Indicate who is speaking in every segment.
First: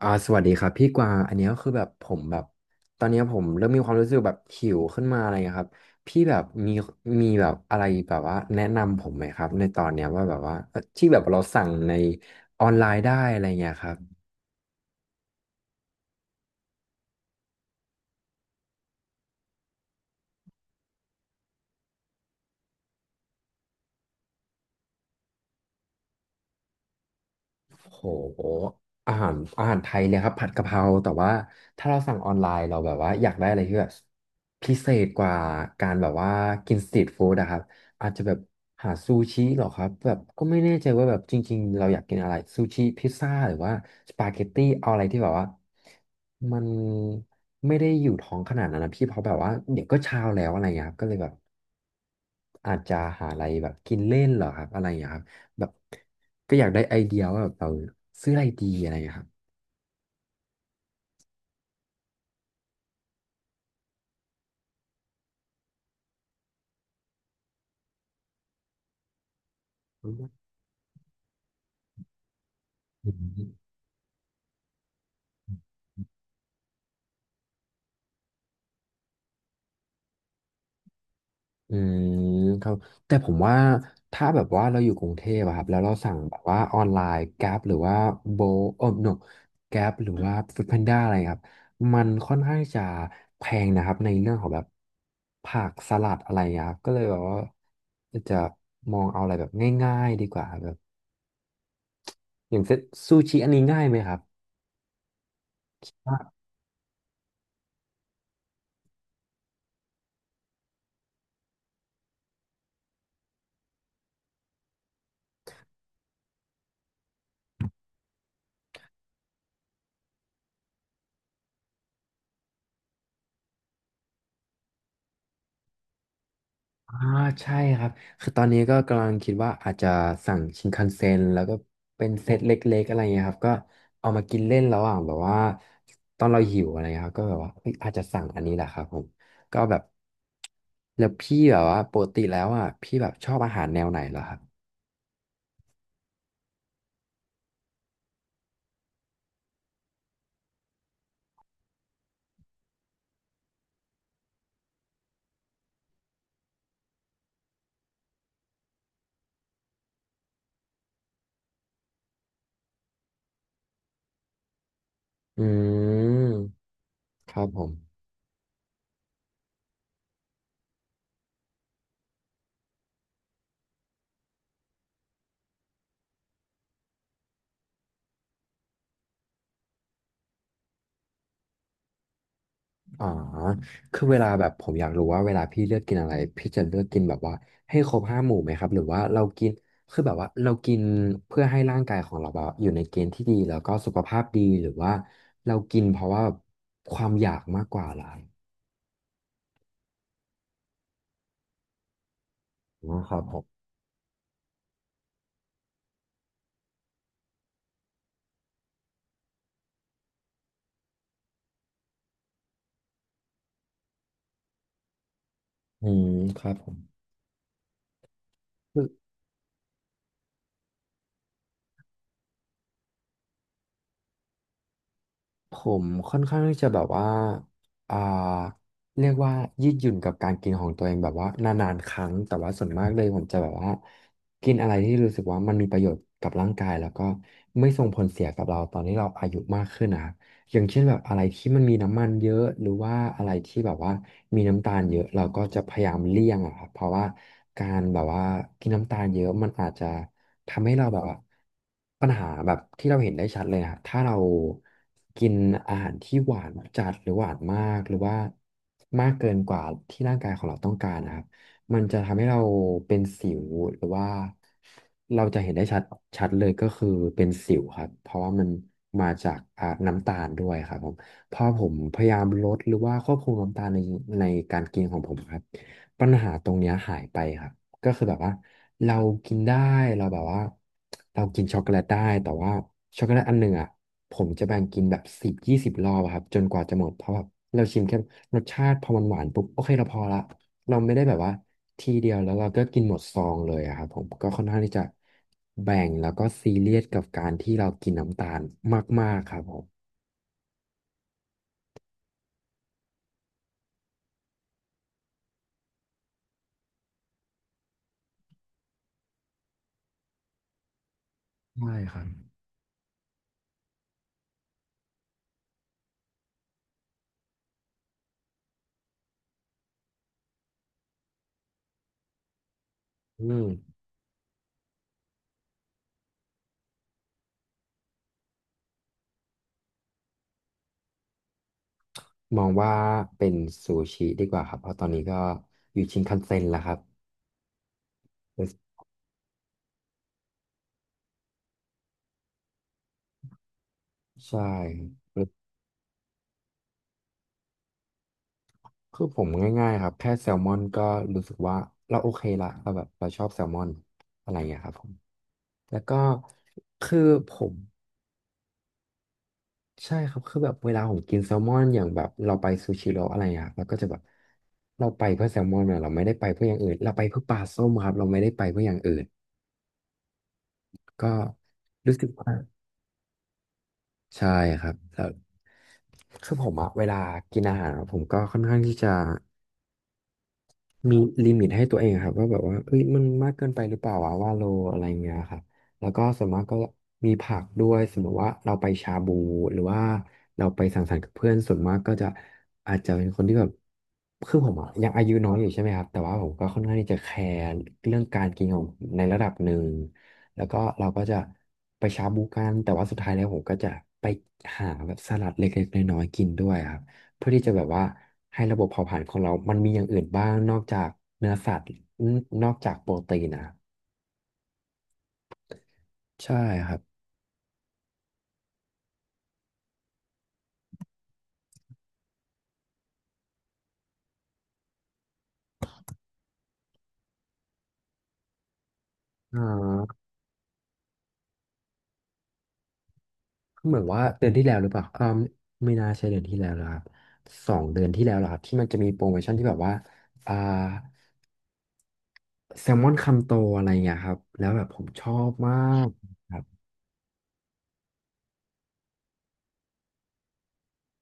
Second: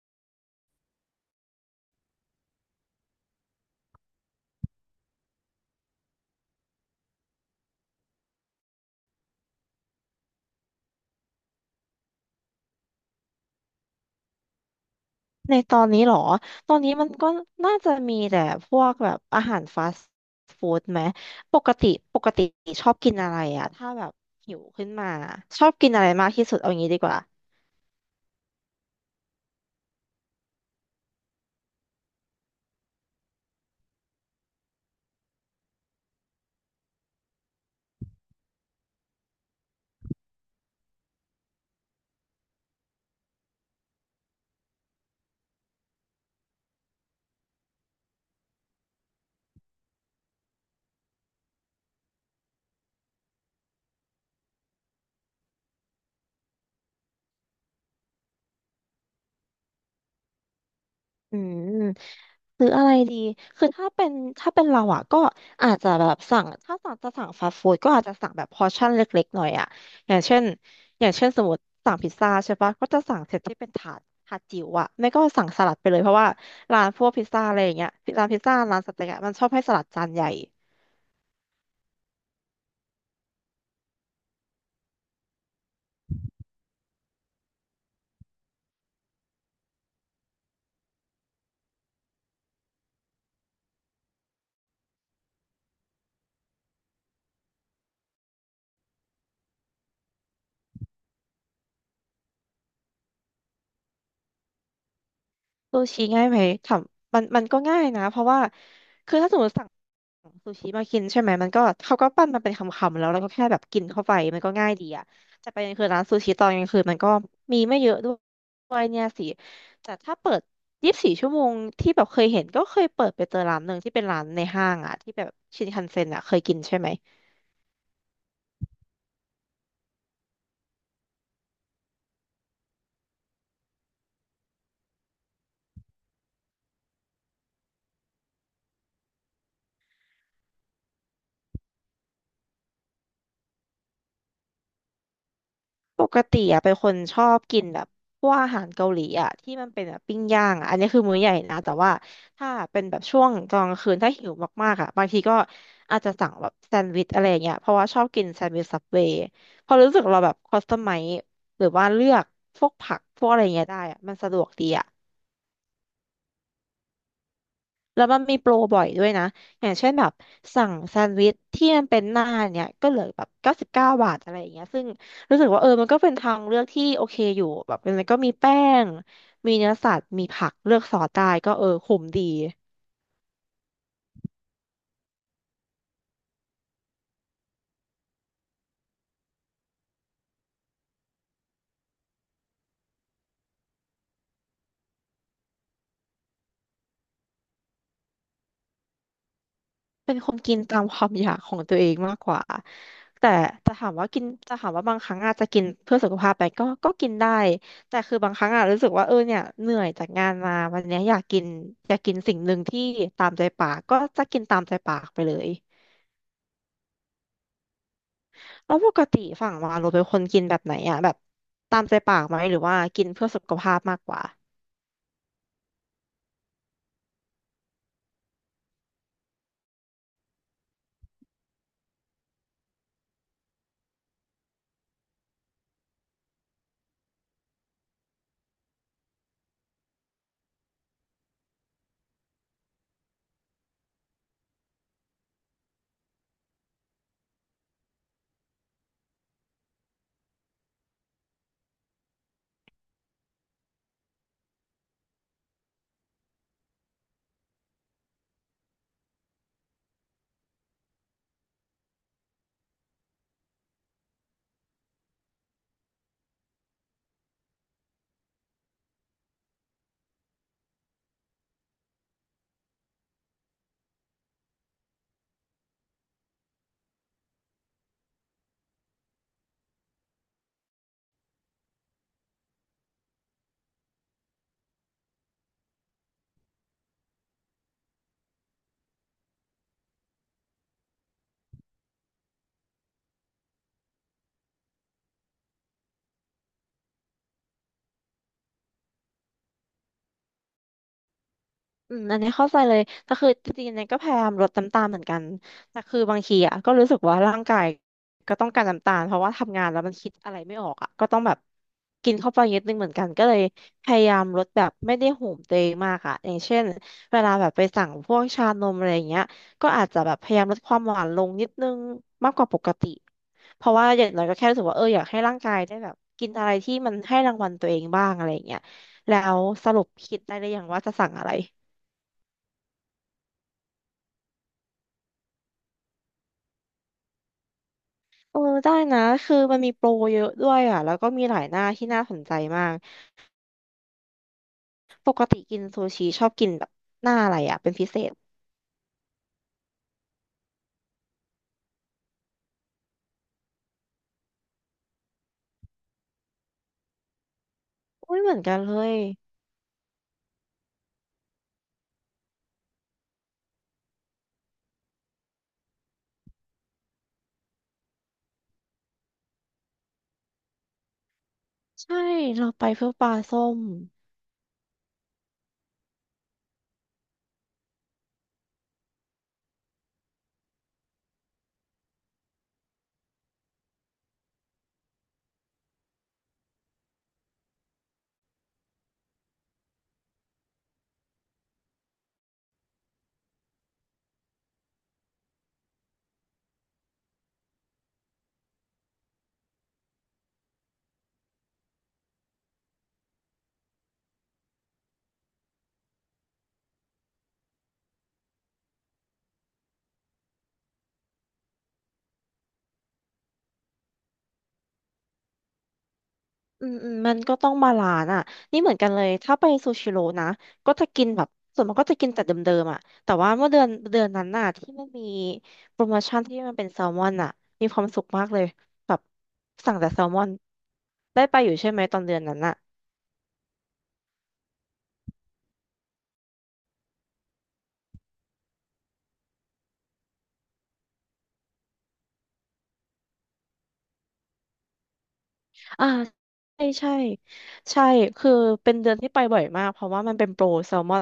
Speaker 1: สวัสดีครับพี่กวางอันเนี้ยคือแบบผมแบบตอนเนี้ยผมเริ่มมีความรู้สึกแบบหิวขึ้นมาอะไรเงี้ยครับพี่แบบมีแบบอะไรแบบว่าแนะนำผมไหมครับในตอนเนี้ยว่าแบบว่าที่แบบเราสั่งในออนไลน์ได้อะไรเงี้ยครับ
Speaker 2: ในตอนนี้เหรอ ตอนนี้มันก็น่าจะมีแต่พวกแบบอาหารฟาสต์ฟู้ดไหม ปกติปกติชอบกินอะไรอะถ้าแบบหิวขึ้นมาชอบกินอะไรมากที่สุดเอางี้ดีกว่า
Speaker 1: โหอาหารไทยเนี่ยครับผัดกะเพราแต่ว่าถ้าเราสั่งออนไลน์เราแบบว่าอยากได้อะไรที่แบบพิเศษกว่าการแบบว่ากินสตรีทฟู้ดอะครับอาจจะแบบหาซูชิเหรอครับแบบก็ไม่แน่ใจว่าแบบจริงๆเราอยากกินอะไรซูชิพิซซ่าหรือว่าสปาเกตตี้เอาอะไรที่แบบว่ามันไม่ได้อยู่ท้องขนาดนั้นนะพี่เพราะแบบว่าเดี๋ยวก็เช้าแล้วอะไรอย่างเงี้ยครับก็เลยแบบ อาจจะหาอะไรแบบกินเล่นเหรอครับอะไรอย่างเงี้ยครับแบบก็อยากได้ไอเดียว่าแบบเราซื้ออะไรดีอะไรอย่างเงี้ยครับ
Speaker 2: อืมซื้ออะไรดีคือถ้าเป็นเราอ่ะก็อาจจะแบบสั่งถ้าสั่งจะสั่งฟาสต์ฟู้ดก็อาจจะสั่งแบบพอร์ชั่นเล็กๆหน่อยอ่ะ
Speaker 1: อื
Speaker 2: อย่างเช่นอย่างเช่นสมมติสั่งพิซซ่าใช่ปะก็จะสั่งเซต
Speaker 1: ม
Speaker 2: ที่เป็นถาดถาดจิ๋วอ่ะไม่ก็สั่งสลัดไปเลยเพราะว่าร้านพวกพิซซ่าอะไรอย่างเงี้ยร้านพิซซ่าร้านสเต็กอะมันชอบให้สลัดจานใหญ่
Speaker 1: อืมครับแต่ผมว่าถ้าแบบว่าเราอยู่กรุงเทพอะครับแล้วเราสั่งแบบว่าออนไลน์ Grab หรือว่าโบโอ้ no Grab หรือว่า f o o d พ a n ้าอะไรครับมันค่อนข้างจะแพงนะครับในเรื่องของแบบผักสลัดอะไรอย่างเงี้ยครับก็เลยแบบว่าจะมองเอาอะไรแบบง่ายๆดีกว่าครับแบบอย่างเซตซูชิอันนี้ง่ายไหมครับ
Speaker 2: ซูชิง่ายไหมถามมันมันก็ง่ายนะเพราะว่าคือถ้าสมมติสั่งซูชิมากินใช่ไหมมันก็เขาก็ปั้นมันเป็นคำๆแล้วเราก็แค่แบบกินเข้าไปมันก็ง่ายดีอะแต่ประเด็นคือร้านซูชิตอนกลางคืนมันก็มีไม่เยอะด้วยเนี่ยสิแต่ถ้าเปิด24 ชั่วโมงที่แบบเคยเห็นก็เคยเปิดไปเจอร้านหนึ่งที่เป็นร้านในห้างอะที่แบบชินคันเซ็นอะเคยกินใช่ไหม
Speaker 1: อ่าใช่ครับคือตอนนี้ก็กำลังคิดว่าอาจจะสั่งชินคันเซ็นแล้วก็เป็นเซตเล็กๆอะไรเงี้ยครับก็เอามากินเล่นระหว่างแบบว่าตอนเราหิวอะไรเงี้ยครับก็แบบว่าเอ้ยอาจจะสั่งอันนี้แหละครับผมก็แบบแล้วพี่แบบว่าปกติแล้วอ่ะพี่แบบชอบอาหารแนวไหนเหรอครับ
Speaker 2: ปกติอะเป็นคนชอบกินแบบพวกอาหารเกาหลีอะที่มันเป็นแบบปิ้งย่างอะอันนี้คือมื้อใหญ่นะแต่ว่าถ้าเป็นแบบช่วงกลางคืนถ้าหิวมากๆอะบางทีก็อาจจะสั่งแบบแซนด์วิชอะไรอย่างเงี้ยเพราะว่าชอบกินแซนด์วิชซับเวย์พอรู้สึกเราแบบคัสตอมไมซ์หรือว่าเลือกพวกผักพวกอะไรเงี้ยได้อะมันสะดวกดีอะ
Speaker 1: อืมครับผม
Speaker 2: แล้วมันมีโปรบ่อยด้วยนะอย่างเช่นแบบสั่งแซนด์วิชที่มันเป็นหน้าเนี่ยก็เหลือแบบ99 บาทอะไรอย่างเงี้ยซึ่งรู้สึกว่าเออมันก็เป็นทางเลือกที่โอเคอยู่แบบมันก็มีแป้งมีเนื้อสัตว์มีผักเลือกซอสได้ก็เออคุ้มดี
Speaker 1: อ๋อคือเวลาแบบผมอยากรู้ว่าเวลาพี่เลือกกินอะไรพี่จะเลือกกินแบบว่าให้ครบห้าหมู่ไหมครับหรือว่าเรากินคือแบบว่าเรากินเพื่อให้ร่างกายของเราแบบอยู่ในเกณฑ์ที่ดีแล้วก็สุขภาพดีหรือว่าเรากินเพราะว่าความอยากมากกว่าอะไร
Speaker 2: เป็นคนกินตามความอยากของตัวเองมากกว่า
Speaker 1: นะครับ
Speaker 2: แต่
Speaker 1: ผม
Speaker 2: จะถามว่ากินจะถามว่าบางครั้งอาจจะกินเพื่อสุขภาพไปก็ก็กินได้แต่คือบางครั้งอะรู้สึกว่าเออเนี่ยเหนื่อยจากงานมาวันเนี้ยอยากกินอยากกินสิ่งหนึ่งที่ตามใจปากก็จะกินตามใจปากไปเลย
Speaker 1: อืมครับผม
Speaker 2: แล้วปกติฝั่งวาเราเป็นคนกินแบบไหนอะแบบตามใจปากไหมหรือว่ากินเพื่อสุขภาพมากกว่า
Speaker 1: ผมค่อนข้างที่จะแบบว่าอ่าเรียกว่ายืดหยุ่นกับการกินของตัวเองแบบว่านานๆครั้งแต่ว่าส่วนมากเลยผมจะแบบว่ากินอะไรที่รู้สึกว่ามันมีประโยชน์กับร่างกายแล้วก็ไม่ส่งผลเสียกับเราตอนที่เราอายุมากขึ้นนะครับอย่างเช่นแบบอะไรที่มันมีน้ำมันเยอะหรือว่าอะไรที่แบบว่ามีน้ำตาลเยอะเราก็จะพยายามเลี่ยงอะครับเพราะว่าการแบบว่ากินน้ำตาลเยอะมันอาจจะ ทำให้เราแบบว่าปัญหาแบบที่เราเห็นได้ชัดเลยนะถ้าเรากินอาหารที่หวานจัดหรือหวานมากหรือว่ามากเกินกว่าที่ร่างกายของเราต้องการนะครับมันจะทำให้เราเป็นสิวหรือว่าเราจะเห็นได้ชัดเลยก็คือเป็นสิวครับเพราะว่ามันมาจากน้ำตาลด้วยครับผมพอผมพยายามลดหรือว่าควบคุมน้ำตาลในการกินของผมครับปัญหาตรงเนี้ยหายไปครับ ก็คือแบบว่าเรากินได้เราแบบว่าเรากินช็อกโกแลตได้แต่ว่าช็อกโกแลตอันหนึ่งอ่ะผมจะแบ่งกินแบบสิบยี่สิบรอบอะครับจนกว่าจะหมดเพราะแบบเราชิมแค่รสชาติพอมันหวานปุ๊บโอเคเราพอละเราไม่ได้แบบว่าทีเดียวแล้วเราก็กินหมดซองเลยอะครับผมก็ค่อนข้างที่จะแบ่งแล้วก็ซีเรียสกับการที่เรากินน้ำตาลมากๆครับผม
Speaker 2: อืมอันนี้เข้าใจเลยแต่คือจริงๆเนี่ยก็พยายามลดน้ำตาลเหมือนกันแต่คือบางทีอ่ะก็รู้สึกว่าร่างกายก็ต้องการน้ำตาลเพราะว่าทำงานแล้วมันคิดอะไรไม่ออกอ่ะก็ต้องแบบ
Speaker 1: ใช่ครับ
Speaker 2: กินเข้าไปเยอะนิดนึงเหมือนกันก็เลยพยายามลดแบบไม่ได้โหมตัวเองมากอ่ะอย่างเช่นเวลาแบบไปสั่งพวกชานมอะไรอย่างเงี้ยก็อาจจะแบบพยายามลดความหวานลงนิดนึงมากกว่าปกติ
Speaker 1: อืม
Speaker 2: เพราะว่าอย่างน้อยก็แค่รู้สึกว่าเอออยากให้ร่างกายได้แบบกินอะไรที่มันให้รางวัลตัวเองบ้างอะไรอย่างเงี้ยแล้วสรุปคิดได้หรือยังว่าจะสั่งอะไร
Speaker 1: มองว่าเป็นซูชิดีกว่าครับเพราะตอนนี้ก็อยู่ชินคันเซ็นแล้วครับ
Speaker 2: เออได้นะคือมันมีโปรเยอะด้วยอ่ะแล้วก็มีหลายหน้าที่น่าสนใจมาก
Speaker 1: ใช่
Speaker 2: ป
Speaker 1: ค
Speaker 2: ก
Speaker 1: รับ
Speaker 2: ติกินซูชิชอบกินแบบหน้าอะไรอ่ะเป็นพิเศษ
Speaker 1: คือผมง่ายๆครับแค่แซลมอนก็รู้สึกว่าเราโอเคละเราแบบเราชอบแซลมอนอะไรอย่างเงี้ยครับผมแล้วก็คือผม
Speaker 2: อุ้ยเหมือนกันเลย
Speaker 1: ใช่ครับคือแบบเวลาผมกินแซลมอนอย่างแบบเราไปซูชิโร่อะไรอย่างเงี้ยครับเราก็จะแบบเราไปเพื่อแซลมอนเนี่ยเราไม่ได้ไปเพื่ออย่างอื่นเราไปเพื่อปลาส้มครับเราไม่ได้ไปเพื่ออย่างอื่นก็รู้
Speaker 2: ใช่
Speaker 1: สึกว่า
Speaker 2: เราไปเพื่อปลาส้ม
Speaker 1: ใช่ครับแล้วคือผมอะเวลากินอาหารอะผมก็ค่อนข้างที่จะ มีลิมิตให้ตัวเองครับว่าแบบว่าเอ้ยมันมากเกินไปหรือเปล่าวะว่าโลอะไรเงี้ยครับแล้วก็ส่วนมากก็มีผักด้วยสมมติว่าเราไปชาบูหรือว่าเราไปสังสรรค์กับเพื่อนส่วนมากก็จะอาจจะเป็นคนที่แบบคือผมอะยังอายุน้อยอยู่ใช่ไหมครับแต่ว่าผมก็ค่อนข้างที่จะแคร์เรื่องการกินของผมในระดับหนึ่งแล้วก็เราก็จะไปชาบูกันแต่ว่าสุดท้ายแล้วผมก็จะไปหาแบบสลัดเล็กๆน้อยๆกินด้วยครับ เพื่อที่จะแบบว่าให้ระบบเผาผลาญของเรา มันมีอย่างอื่นบ้างนอกจากเนื้อสัตว์นอกจากโปรตีนนะใช่
Speaker 2: อื
Speaker 1: ครั
Speaker 2: ม
Speaker 1: บ
Speaker 2: อืมมันก็ต้องบาลานซ์อ่ะนี่เหมือนกันเลยถ้าไปซูชิโร่นะก็จะกินแบบส่วนมากก็จะกินแต่เดิมๆอ่ะแต่ว่าเมื่อเดือนนั้นน่ะที่มันมีโปรโมชั่นที่มันเป็นแซลมอนอ่ะมีความสุขมากเลยแบบ
Speaker 1: อ่
Speaker 2: สั่งแต่
Speaker 1: า
Speaker 2: แซลมอนได้ไปอยู่ใช่ไหมตอนเดือนนั้นอ่ะ
Speaker 1: เหมือนว่าเดือนที่แล้วหรือเปล่าไม่น่าใช่เดือนที่แล้วแลครับสองเดือนที่แล้วเหรอครับที่มันจะมีโปรโมชั่นที่แบบว่าอ่าแซลมอนคำโตอะไรเงี้ยครับแล้วแบบผมชอบมา
Speaker 2: อ่า
Speaker 1: กครับ
Speaker 2: ใช่ใช่ใช่คือเป็นเดือนที่ไปบ่อยมากเพราะว่ามันเป็นโปรแซลมอน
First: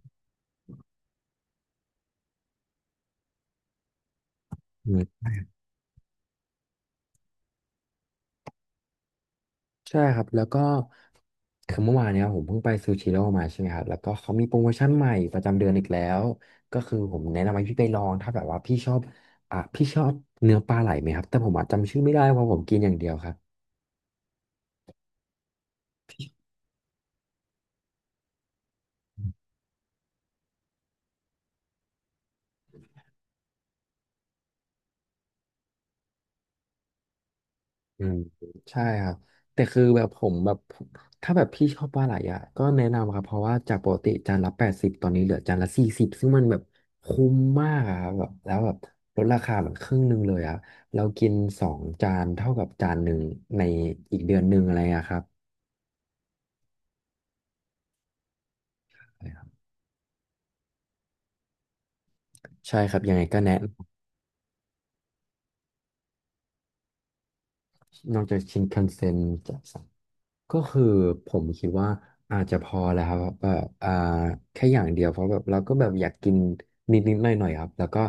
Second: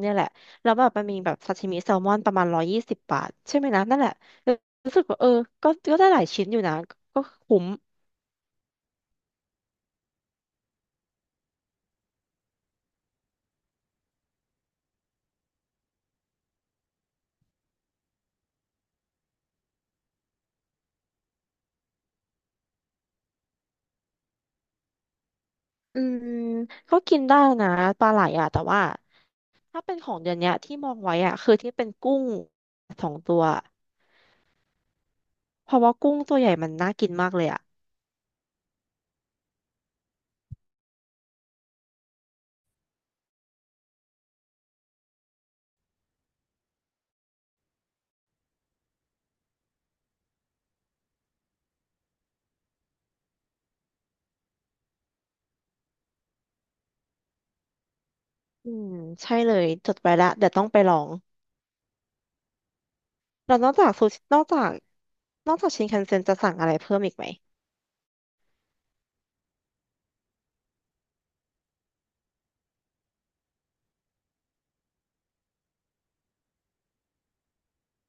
Speaker 2: เนี่ยแหละแล้วแบบมันมีแบบซาชิมิแซลมอนประมาณ120 บาทใช่ไหมนะนั่นแหละรู้สึกว่าเออก็ก็ได้หลายชิ้นอยู่นะก็คุ้ม
Speaker 1: ใช่ครับแล้วก็คือเมื่อวานเนี้ยผมเพิ่งไปซูชิโร่มาใช่ไหมครับแล้วก็เขามีโปรโมชั่นใหม่ประจำเดือนอีกแล้วก็คือผมแนะนำให้พี่ไปลองถ้าแบบว่าพี่ชอบอ่ะพี่ชอบเนื้อปลาไหลไหมครับแต่ผมอะจำชื่อไม่ได้เพราะผมกินอย่างเดียวครับ
Speaker 2: อืมก็กินได้นะปลาไหลอ่ะแต่ว่าถ้าเป็นของเดือนเนี้ยที่มองไว้อ่ะคือที่เป็นกุ้งสองตัวเพราะว่ากุ้งตัวใหญ่มันน่ากินมากเลยอ่ะ
Speaker 1: อืมใช่ครับแต่คือแบบผมแบบถ้าแบบพี่ชอบปลาไหลอ่ะก็แนะนำครับเพราะว่าจากปกติจานละ80ตอนนี้เหลือจานละ40ซึ่งมันแบบคุ้มมากอะครับแบบแล้วแบบลดราคาแบบครึ่งหนึ่งเลยอ่ะเรากินสองจานเท่ากับจานหนึ่งในอีกเดือนหนึ่งอะไรอะครับ
Speaker 2: อืมใช่
Speaker 1: ใช่
Speaker 2: เลยจดไว้ละเดี๋ยวต้องไปลอง
Speaker 1: ครับยังไงก็แนะ
Speaker 2: แล้วนอกจากซูชินอกจากนอกจากชินคันเซ็นจะสั่งอะไรเพิ่มอีกไหม
Speaker 1: นอกจากชินคันเซ็นจะสั่งก็คือผมคิดว่าอาจจะพอแล้วครับแบบแค่อย่างเดียวเพราะแบบเราก็แบบอยากกินนิดนิดหน่อยหน่อยๆครับแล้วก็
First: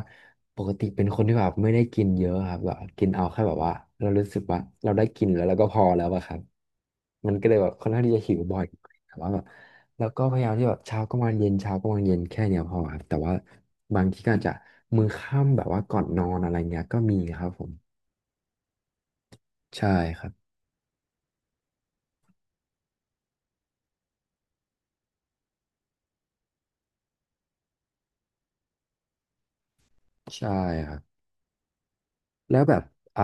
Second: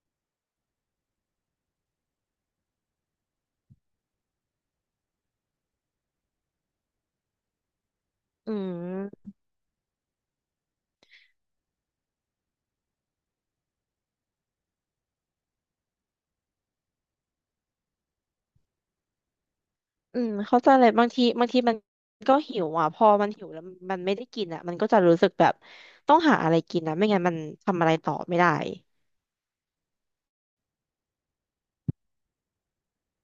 Speaker 1: ปกติเป็นคนที่แบบไม่ได้กินเยอะครับแบบกินเอาแค่แบบว่าเรารู้สึกว่าเราได้กินแล้วเราก็พอแล้วอะครับมันก็เลยแบบค่อนข้างที่จะหิว
Speaker 2: อื
Speaker 1: บ่อยแต่
Speaker 2: ม
Speaker 1: ว่าแบบแล้วก็พยายามที่แบบเช้าก็มาเย็นเช้าก็มาเย็นแค่เนี้ยพอครับแต่ว่าบางทีก็อาจจะมื้อค่ำแบบว่าก่อนนอนอะไรเงี้ยก็มีครับผมใช่
Speaker 2: อื
Speaker 1: ครั
Speaker 2: ม
Speaker 1: บ
Speaker 2: เข้าใจเลยบางทีบางทีมันก็หิวอ่ะพอมันหิวแล้วมันไม่ได้กินอ่ะมันก็จะรู้สึกแบบต้องหาอะไรกินนะไม่งั้นมันทำอะไรต่อไม่ได้
Speaker 1: ใช่ครับ แล้วแบบอ่า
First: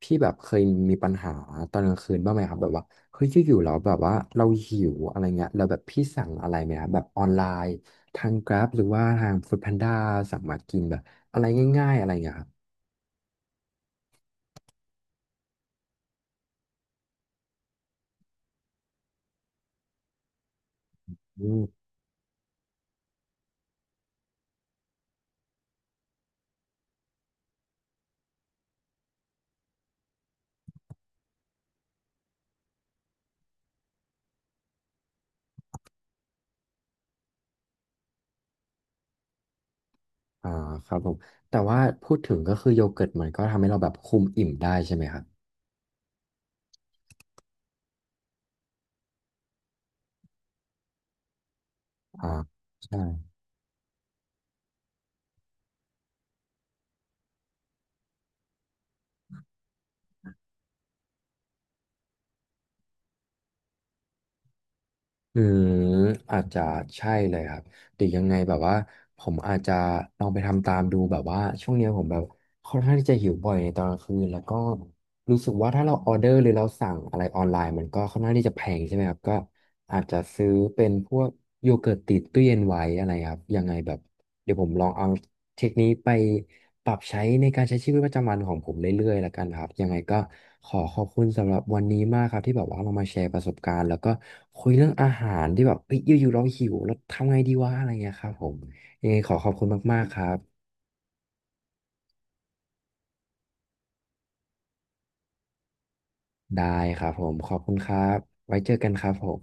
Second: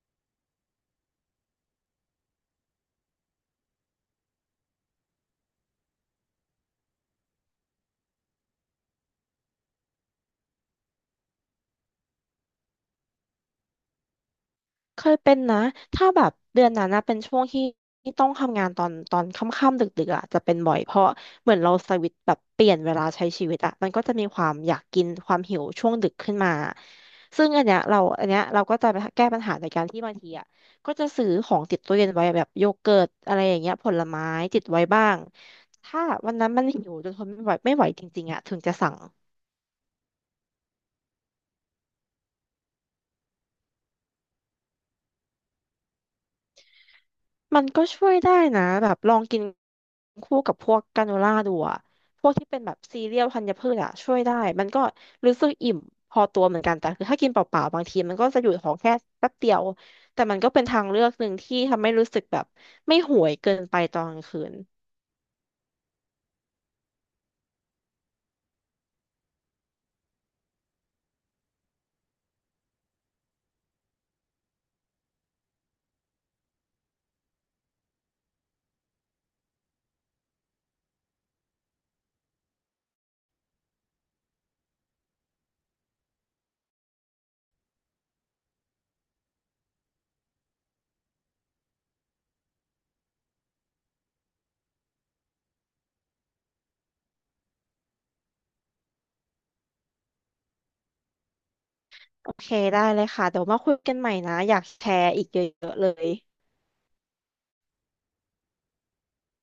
Speaker 1: พี่แบบเคยมีปัญหาตอนกลางคืนบ้างไหมครับแบบว่าเฮ้ยอยู่ๆเราแบบว่าเราหิวอะไรเงี้ยแล้วแบบพี่สั่งอะไรไหมครับแบบออนไลน์ทาง Grab หรือว่าทาง Food Panda สั่งมากินแบบอะไรง่ายๆอะไรเงี้ยครับ
Speaker 2: เคยเป็นนะถ้าแบบเดือนนั้นนะเป็นช่วงที่ที่ต้องทำงานตอนค่ำๆดึกๆอ่ะจะเป็นบ่อยเพราะ
Speaker 1: อื
Speaker 2: เหมือน
Speaker 1: ม
Speaker 2: เราสวิตช์แบบเปลี่ยนเวลาใช้ชีวิตอ่ะมันก็จะมีความอยากกินความหิวช่วงดึกขึ้นมาซึ่งอันเนี้ยเราก็จะไปแก้ปัญหาโดยการที่บางทีอ่ะก็จะซื้อของติดตู้เย็นไว้แบบโยเกิร์ตอะไรอย่างเงี้ยผลไม้ติดไว้บ้างถ้าวันนั้นมันหิวจนทนไม่ไหวไม่ไหวจริงๆอ่ะถึงจะสั่ง
Speaker 1: อ่าครับผมแต่ว่าพูดถึงก็คือโยเกิร์ตมันก็ทำให้เราแบบคุมอิ่มได้ใช่ไหมครับ
Speaker 2: มันก็ช่วยได้นะแบบลองกินคู่กับพวกกราโนล่าดูอะพ
Speaker 1: อ่า
Speaker 2: วกที่เป็นแบบ
Speaker 1: ใช่
Speaker 2: ซีเรียลธัญพืชอะช่วยได้มันก็รู้สึกอิ่มพอตัวเหมือนกันแต่คือถ้ากินเปล่าๆบางทีมันก็จะอยู่ท้องแค่แป๊บเดียวแต่มันก็เป็นทางเลือกหนึ่งที่ทำให้รู้สึกแบบไม่ห่วยเกินไปตอนกลางคืน
Speaker 1: อืมอาจจะใช่เลยครับหรือยังไงแบบว่าผมอาจจะลองไปทำตามดูแบบว่าช่วงเนี้ยผมแบบค่อนข้างที่จะหิวบ่อยในตอนกลางคืนแล้วก็ รู้สึกว่าถ้าเราออเดอร์หรือเราสั่งอะไรออนไลน์มันก็ค่อนข้างที่จะแพงใช่ไหมครับก็อาจจะซื้อเป็นพวกโยเกิร์ตติดตู้เย็นไว้อะไรครับยังไงแบบเดี๋ยวผมลองเอาเทคนิคไปปรับใช้ในการใช้ชีวิตประจำวันของผมเรื่อยๆแล้วกันครับยังไงก็ขอขอบคุณสำหรับวันนี้มากครับที่แบบว่าเรามาแชร์ประสบการณ์แล้วก็คุยเรื่องอาหารที่แบบเอ้ยอยู่ๆเราหิวแล้วทำไงดีวะอะไรเงี้ยครับผมยังไงขอขอบคุณมากๆครับ
Speaker 2: โอเคได้เลยค่ะเดี๋ยวมาคุยกันใหม่นะอยากแชร์อีกเยอะๆเลย
Speaker 1: ได้ครับผมขอบคุณครับไว้เจอกันครับผม